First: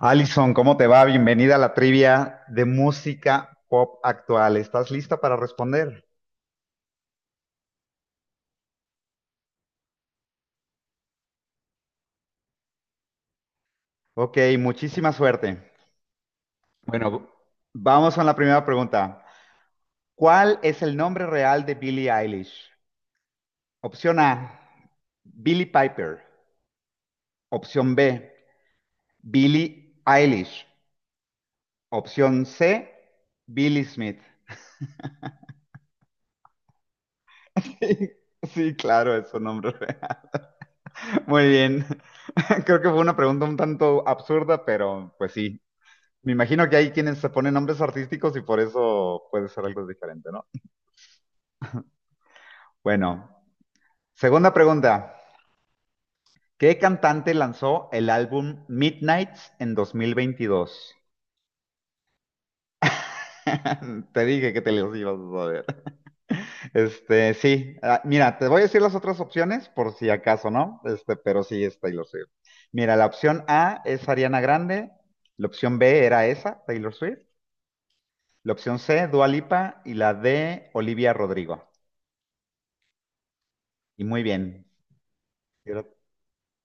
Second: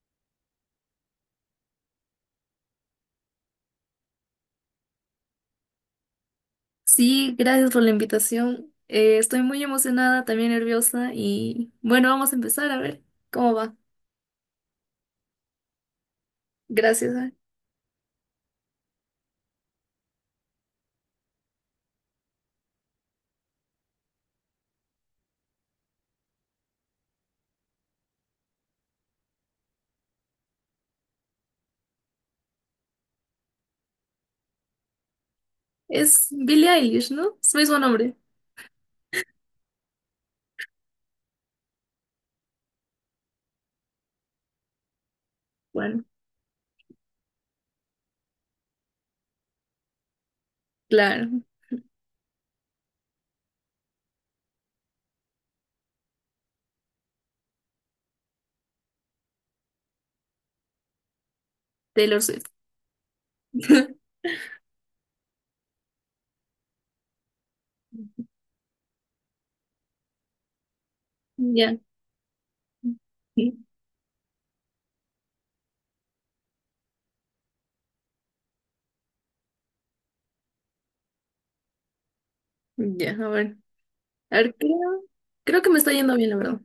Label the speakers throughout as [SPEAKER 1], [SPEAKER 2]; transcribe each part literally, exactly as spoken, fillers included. [SPEAKER 1] Alison, ¿cómo te va? Bienvenida a la trivia de música pop actual. ¿Estás lista para responder?
[SPEAKER 2] Sí, gracias por la invitación. Eh, estoy muy emocionada, también nerviosa y bueno, vamos a empezar a ver cómo va.
[SPEAKER 1] Ok, muchísima suerte.
[SPEAKER 2] Gracias.
[SPEAKER 1] Bueno,
[SPEAKER 2] ah.
[SPEAKER 1] vamos con la primera pregunta. ¿Cuál es el nombre real de Billie Eilish? Opción A, Billie Piper. Opción B, Billie Eilish. Opción C, Billie Smith.
[SPEAKER 2] Es Billie Eilish, ¿no? Es su mismo nombre.
[SPEAKER 1] Sí, claro, es su nombre real. Muy bien. Creo que fue una pregunta un tanto absurda, pero pues sí.
[SPEAKER 2] Bueno,
[SPEAKER 1] Me imagino que hay quienes se ponen nombres artísticos y por eso puede ser algo diferente, ¿no?
[SPEAKER 2] claro,
[SPEAKER 1] Bueno, segunda pregunta. ¿Qué cantante lanzó el álbum Midnights en dos mil veintidós?
[SPEAKER 2] Taylor Swift.
[SPEAKER 1] Te dije que te los ibas a saber. Este, sí, ah, mira, te voy a decir las otras opciones por si acaso, ¿no? Este, pero sí es
[SPEAKER 2] Ya,
[SPEAKER 1] Taylor Swift. Mira, la opción A es Ariana Grande, la opción B era esa, Taylor Swift, la opción C, Dua Lipa y la D, Olivia Rodrigo.
[SPEAKER 2] ya, a ver.
[SPEAKER 1] Y muy
[SPEAKER 2] A ver,
[SPEAKER 1] bien.
[SPEAKER 2] creo, creo que me está yendo bien, la verdad.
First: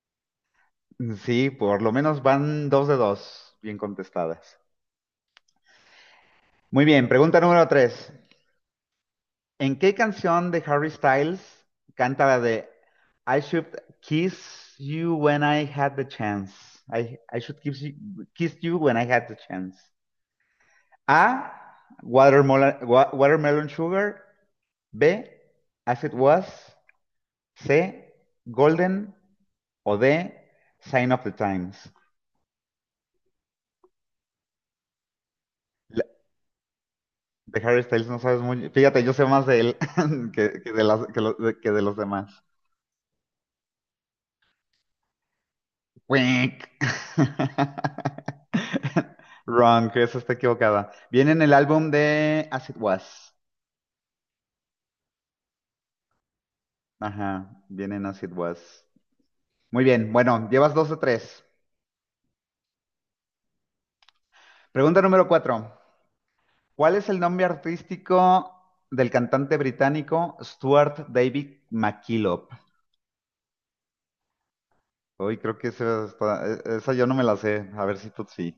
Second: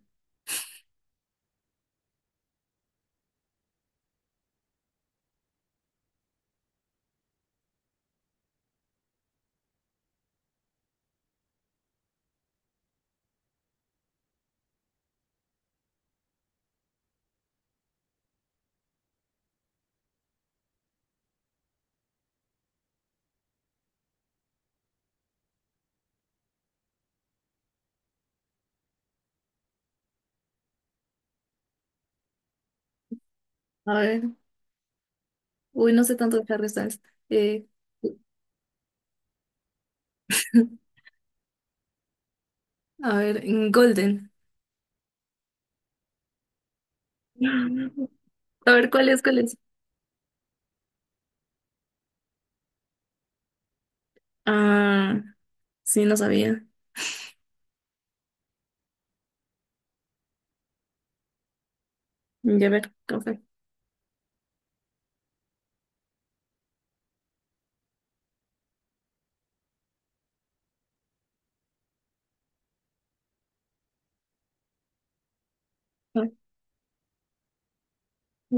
[SPEAKER 1] Sí, por lo menos van dos de dos bien contestadas. Muy bien, pregunta número tres. ¿En qué canción de Harry Styles canta la de I should kiss you when I had the chance? I, I should kiss you, kiss you when I had the chance. A. Watermelon, wa- watermelon sugar. B. As it was. C. Golden. O D. Sign of the Times.
[SPEAKER 2] A ver, uy, no sé tanto de Harry Styles.
[SPEAKER 1] De
[SPEAKER 2] Eh,
[SPEAKER 1] Harry Styles no sabes muy. Fíjate, yo sé más de él que, que de las, que, lo- de, que de los demás.
[SPEAKER 2] a ver, en Golden.
[SPEAKER 1] Wink.
[SPEAKER 2] A ver, ¿cuál es? ¿Cuál es?
[SPEAKER 1] Wrong, esa está equivocada. Viene en el álbum de As It Was.
[SPEAKER 2] Ah, sí, no sabía.
[SPEAKER 1] Ajá, viene en As It Was. Muy bien, bueno, llevas dos de tres.
[SPEAKER 2] Ya ver, café.
[SPEAKER 1] Pregunta número cuatro. ¿Cuál es el nombre artístico del cantante británico Stuart David McKillop? Hoy creo que esa, está- e-, esa yo no me la sé. A ver si tú sí.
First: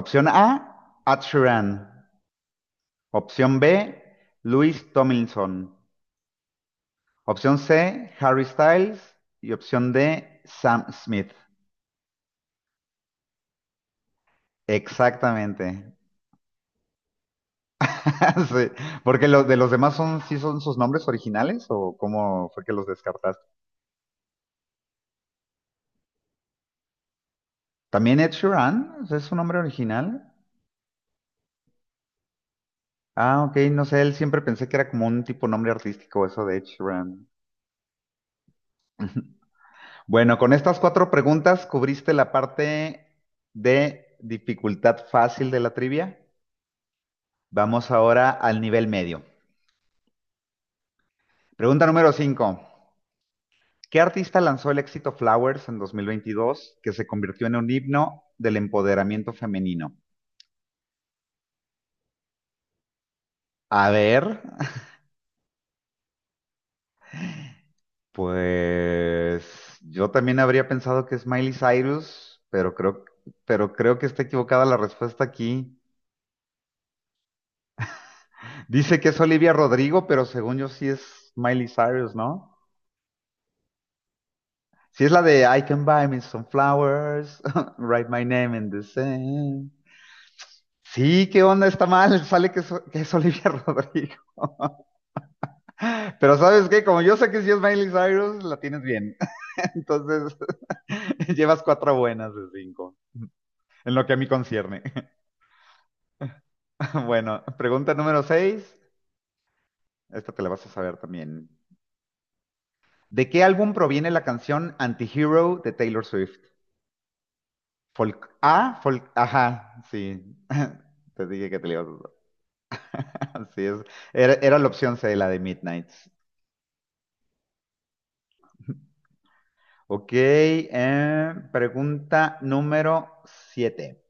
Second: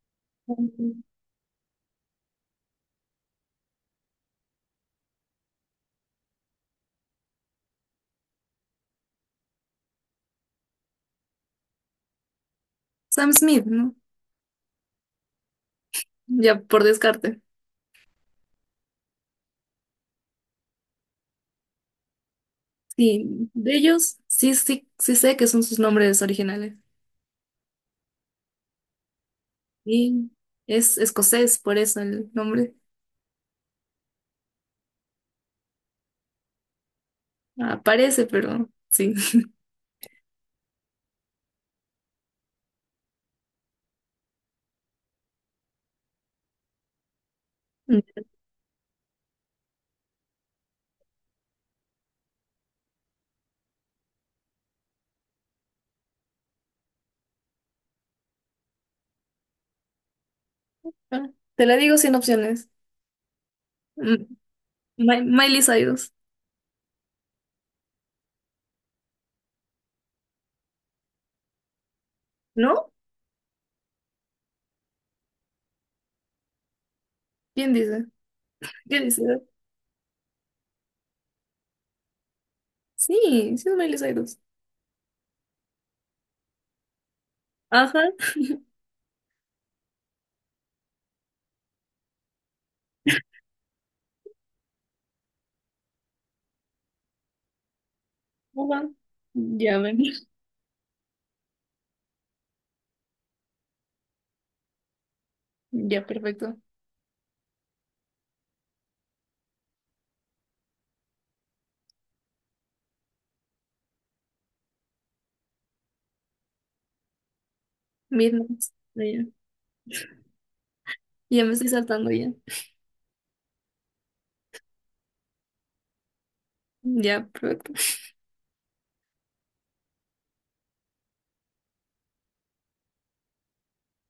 [SPEAKER 1] Opción A, Ed Sheeran. Opción B, Luis Tomlinson. Opción C, Harry Styles. Y opción D, Sam Smith.
[SPEAKER 2] Sam Smith, ¿no?
[SPEAKER 1] Exactamente.
[SPEAKER 2] Ya por descarte.
[SPEAKER 1] Sí, porque los de los demás son, sí son sus nombres originales, o ¿cómo fue que los descartaste?
[SPEAKER 2] Sí, de ellos sí, sí, sí sé que son sus nombres originales.
[SPEAKER 1] También Ed Sheeran, ¿es su nombre
[SPEAKER 2] Y
[SPEAKER 1] original?
[SPEAKER 2] es escocés, por eso el nombre
[SPEAKER 1] Ah, ok, no sé, él siempre pensé que era como un tipo nombre artístico eso de Ed Sheeran.
[SPEAKER 2] aparece, pero sí.
[SPEAKER 1] Bueno, con estas cuatro preguntas cubriste la parte de dificultad fácil de la trivia. Vamos
[SPEAKER 2] Mm.
[SPEAKER 1] ahora al nivel medio. Pregunta número cinco: ¿Qué artista lanzó el éxito Flowers en dos mil veintidós que se convirtió en un himno del empoderamiento femenino?
[SPEAKER 2] Te la digo sin opciones.
[SPEAKER 1] A ver,
[SPEAKER 2] M- Mi- Miley Cyrus,
[SPEAKER 1] pues yo también habría pensado que es Miley Cyrus, pero
[SPEAKER 2] ¿no?
[SPEAKER 1] creo, pero creo que está equivocada la respuesta aquí.
[SPEAKER 2] ¿Quién dice?
[SPEAKER 1] Dice
[SPEAKER 2] ¿Quién
[SPEAKER 1] que es
[SPEAKER 2] dice?
[SPEAKER 1] Olivia Rodrigo, pero según yo sí es Miley Cyrus, ¿no?
[SPEAKER 2] Sí, sí es Miley Cyrus.
[SPEAKER 1] Sí es la de I can buy me some flowers,
[SPEAKER 2] Ajá,
[SPEAKER 1] write my name in the sand. Sí, ¿qué onda? Está mal, sale que es, que es Olivia Rodrigo. Pero ¿sabes qué? Como yo sé que si es Miley Cyrus, la tienes
[SPEAKER 2] ajá.
[SPEAKER 1] bien.
[SPEAKER 2] Ya, ven,
[SPEAKER 1] Entonces, llevas cuatro buenas de cinco, en lo que a mí concierne.
[SPEAKER 2] ya, perfecto.
[SPEAKER 1] Bueno, pregunta número seis, esta te la vas a saber también. ¿De qué álbum proviene la canción Antihero de Taylor Swift? Folk
[SPEAKER 2] Midnight.
[SPEAKER 1] A, folk,
[SPEAKER 2] Ya,
[SPEAKER 1] ajá, sí. Te
[SPEAKER 2] ya
[SPEAKER 1] dije
[SPEAKER 2] me
[SPEAKER 1] que te
[SPEAKER 2] estoy
[SPEAKER 1] la ibas a
[SPEAKER 2] saltando ya.
[SPEAKER 1] así es. Era, era la opción C, la de Midnight.
[SPEAKER 2] Ya, perfecto.
[SPEAKER 1] Ok, eh, pregunta número siete.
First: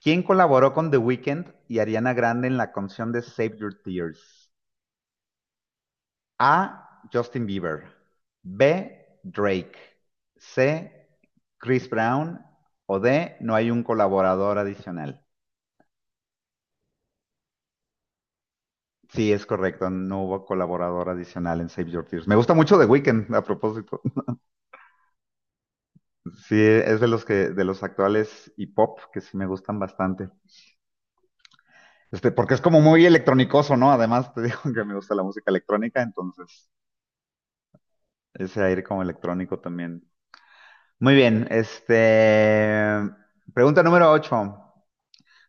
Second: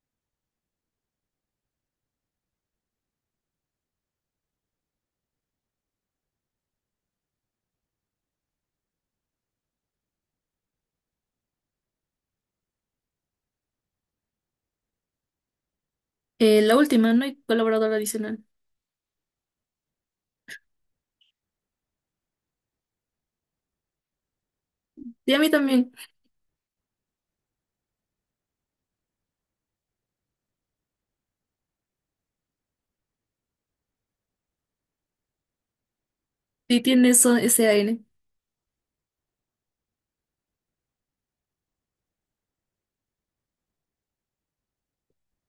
[SPEAKER 1] ¿Quién colaboró con The Weeknd y Ariana Grande en la canción de Save Your Tears? A. Justin Bieber. B. Drake. C. Chris Brown. O D. No hay un colaborador adicional.
[SPEAKER 2] Eh, la última, no hay colaborador adicional.
[SPEAKER 1] Sí, es correcto. No hubo colaborador adicional en Save Your Tears. Me gusta mucho The Weeknd, a propósito.
[SPEAKER 2] Y a mí también.
[SPEAKER 1] Sí, es de los que, de los actuales y pop que sí me gustan bastante. Este, porque es como muy electrónicoso, ¿no? Además, te digo que me gusta la música electrónica, entonces
[SPEAKER 2] Sí tiene eso, ese aire.
[SPEAKER 1] ese aire como electrónico también. Muy bien, este. Pregunta número ocho.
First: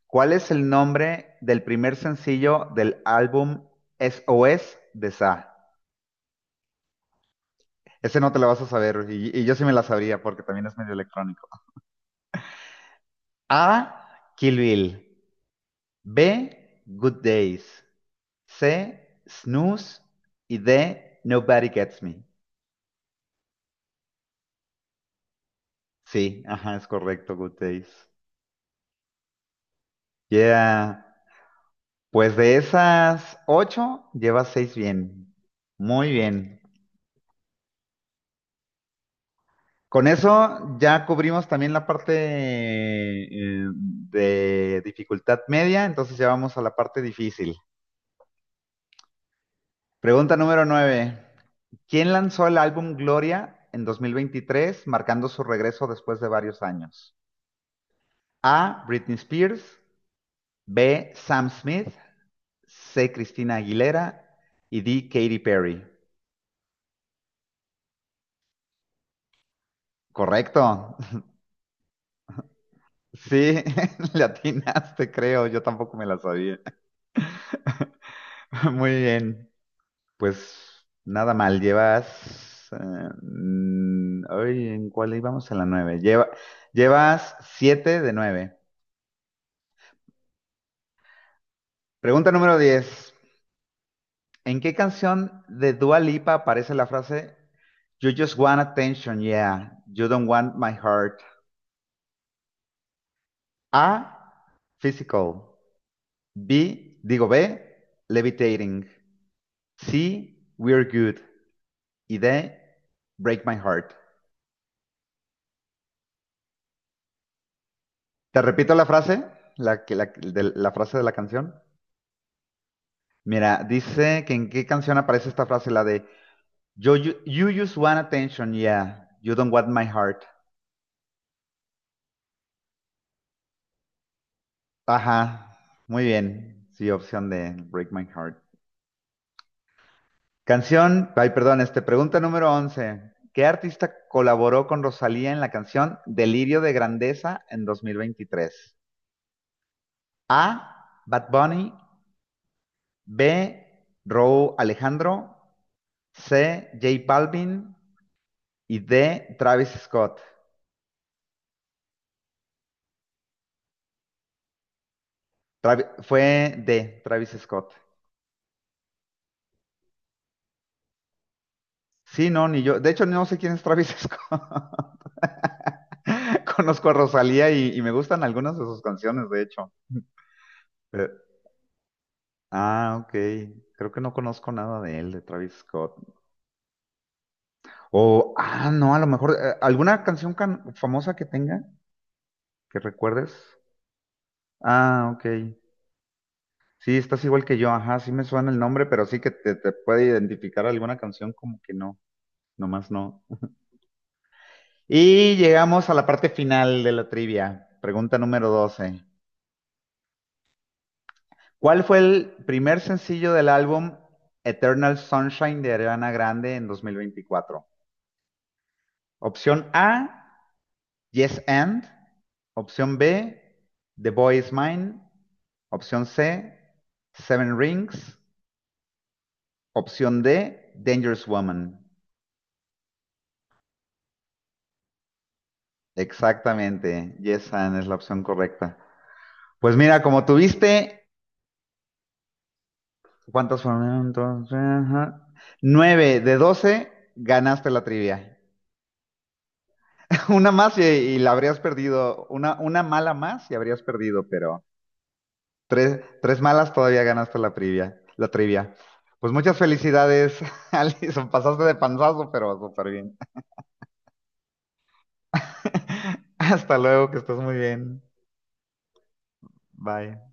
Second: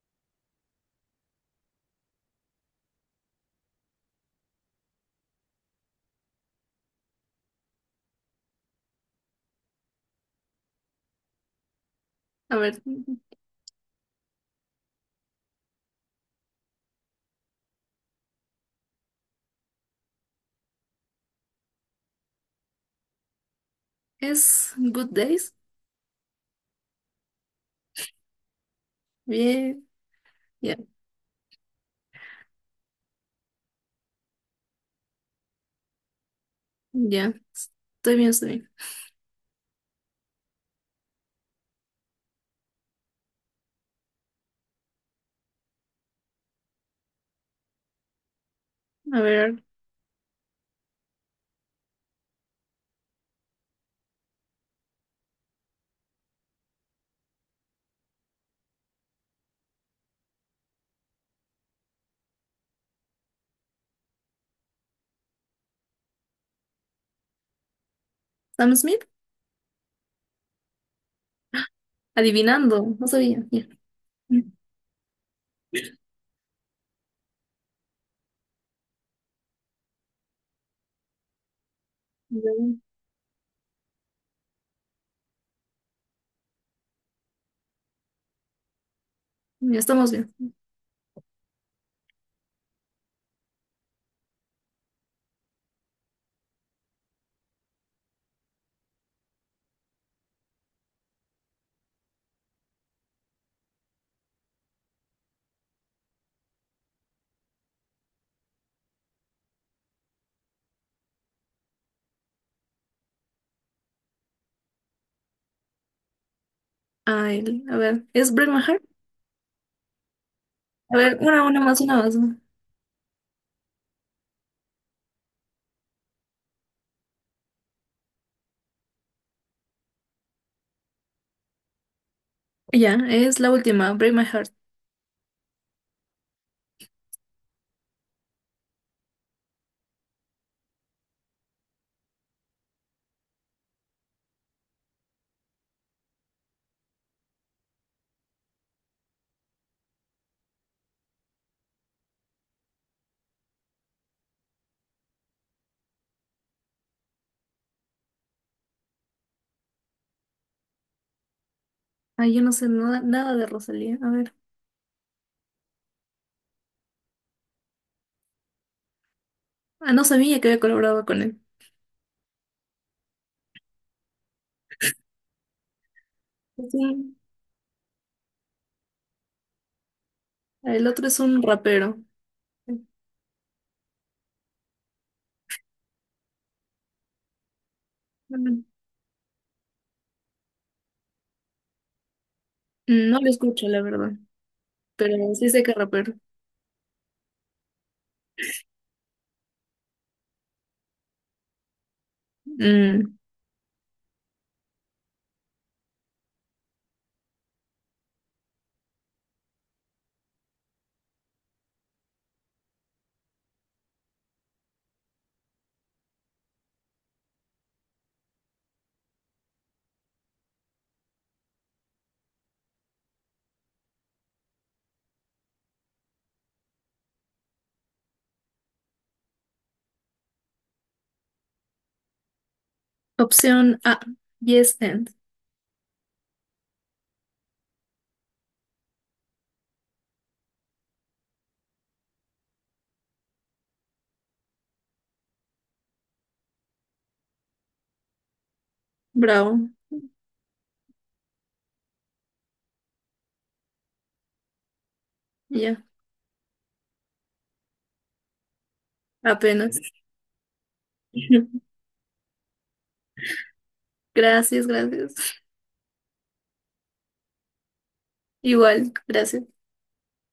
[SPEAKER 1] ¿Cuál es el nombre del primer sencillo del álbum S O S de Sa? Ese no te lo vas a saber, y, y yo sí me la sabría porque también es medio electrónico.
[SPEAKER 2] A ver,
[SPEAKER 1] A. Kill Bill. B. Good Days. C. Snooze. Y D. Nobody Gets Me.
[SPEAKER 2] es Good Days.
[SPEAKER 1] Sí, ajá, es correcto, Good Days.
[SPEAKER 2] Bien, ya,
[SPEAKER 1] Yeah. Pues de esas ocho, llevas seis bien. Muy bien.
[SPEAKER 2] ya. Estoy bien, estoy bien.
[SPEAKER 1] Con eso ya cubrimos también la parte eh, de dificultad media, entonces ya vamos a la parte difícil.
[SPEAKER 2] A ver,
[SPEAKER 1] Pregunta número nueve. ¿Quién lanzó el álbum Gloria en dos mil veintitrés, marcando su regreso después de varios años? A. Britney Spears. B. Sam Smith. C. Cristina Aguilera y D. Katy Perry.
[SPEAKER 2] Sam Smith,
[SPEAKER 1] Correcto.
[SPEAKER 2] adivinando. No sabía.
[SPEAKER 1] Sí,
[SPEAKER 2] Ya,
[SPEAKER 1] le atinaste, creo. Yo tampoco me la sabía. Muy bien. Pues nada mal.
[SPEAKER 2] ya,
[SPEAKER 1] Llevas. Eh, mm, ay, ¿en cuál íbamos? En la nueve. Lleva, llevas siete de nueve.
[SPEAKER 2] ya estamos bien.
[SPEAKER 1] Pregunta número diez. ¿En qué canción de Dua Lipa aparece la frase You just want attention, yeah. You don't want my heart? A. Physical. B, digo B, Levitating. C, We're Good. Y D, Break My Heart.
[SPEAKER 2] Ah, el- a ver, es
[SPEAKER 1] Te
[SPEAKER 2] Break My
[SPEAKER 1] repito
[SPEAKER 2] Heart.
[SPEAKER 1] la frase, la, que- la- de- la frase
[SPEAKER 2] A
[SPEAKER 1] de la
[SPEAKER 2] ver, una,
[SPEAKER 1] canción.
[SPEAKER 2] una más, una más, ¿no?
[SPEAKER 1] Mira, dice que en qué canción aparece esta frase, la de "Yo- you, you just want attention, yeah. You don't want my heart".
[SPEAKER 2] Ya, es la última, Break My Heart.
[SPEAKER 1] Ajá, muy bien. Sí, opción de Break My Heart. Canción, ay, perdón, este, pregunta número once. ¿Qué artista colaboró con Rosalía en la canción Delirio de Grandeza en dos mil veintitrés? A. Bad Bunny. B. Raúl Alejandro. C. J Balvin. Y D. Travis Scott.
[SPEAKER 2] Ah, yo no sé nada, nada de Rosalía. A ver.
[SPEAKER 1] Travi- fue D. Travis Scott.
[SPEAKER 2] Ah, no sabía que había colaborado con él.
[SPEAKER 1] Sí, no, ni yo. De hecho, no sé quién es Travis Scott.
[SPEAKER 2] Es
[SPEAKER 1] Conozco a
[SPEAKER 2] un-
[SPEAKER 1] Rosalía y, y me gustan algunas de sus canciones, de hecho.
[SPEAKER 2] el otro es
[SPEAKER 1] Pero
[SPEAKER 2] un rapero.
[SPEAKER 1] ah, ok. Creo que no conozco nada de él, de Travis Scott. O, ah, no, a lo mejor, eh, ¿alguna canción can- famosa que tenga, que
[SPEAKER 2] Mm, no lo
[SPEAKER 1] recuerdes?
[SPEAKER 2] escucho, la verdad,
[SPEAKER 1] Ah,
[SPEAKER 2] pero
[SPEAKER 1] ok.
[SPEAKER 2] sí sé que rapero.
[SPEAKER 1] Sí, estás igual que yo, ajá, sí me suena el nombre, pero sí que te, te puede identificar alguna canción, como que no, nomás
[SPEAKER 2] Mm,
[SPEAKER 1] no. Y llegamos a la parte final de la trivia, pregunta número doce. ¿Cuál fue el primer sencillo del álbum Eternal Sunshine de Ariana Grande en dos mil veinticuatro? Opción A, Yes and. Opción B, The Boy Is Mine. Opción C, Seven Rings. Opción D, Dangerous Woman.
[SPEAKER 2] opción A, Yes and.
[SPEAKER 1] Exactamente, Yesan es la opción correcta. Pues mira, como tuviste, ¿cuántas fueron entonces? Ajá. Nueve de doce, ganaste la trivia.
[SPEAKER 2] Bravo,
[SPEAKER 1] Una más y, y la habrías perdido, una, una mala más y habrías perdido, pero
[SPEAKER 2] ya,
[SPEAKER 1] tres, tres malas todavía ganaste la trivia, la trivia. Pues muchas
[SPEAKER 2] apenas.
[SPEAKER 1] felicidades, Alison, pasaste de panzazo, pero súper bien.
[SPEAKER 2] Gracias, gracias.
[SPEAKER 1] Hasta luego, que estés muy bien.
[SPEAKER 2] Igual, gracias.
[SPEAKER 1] Bye.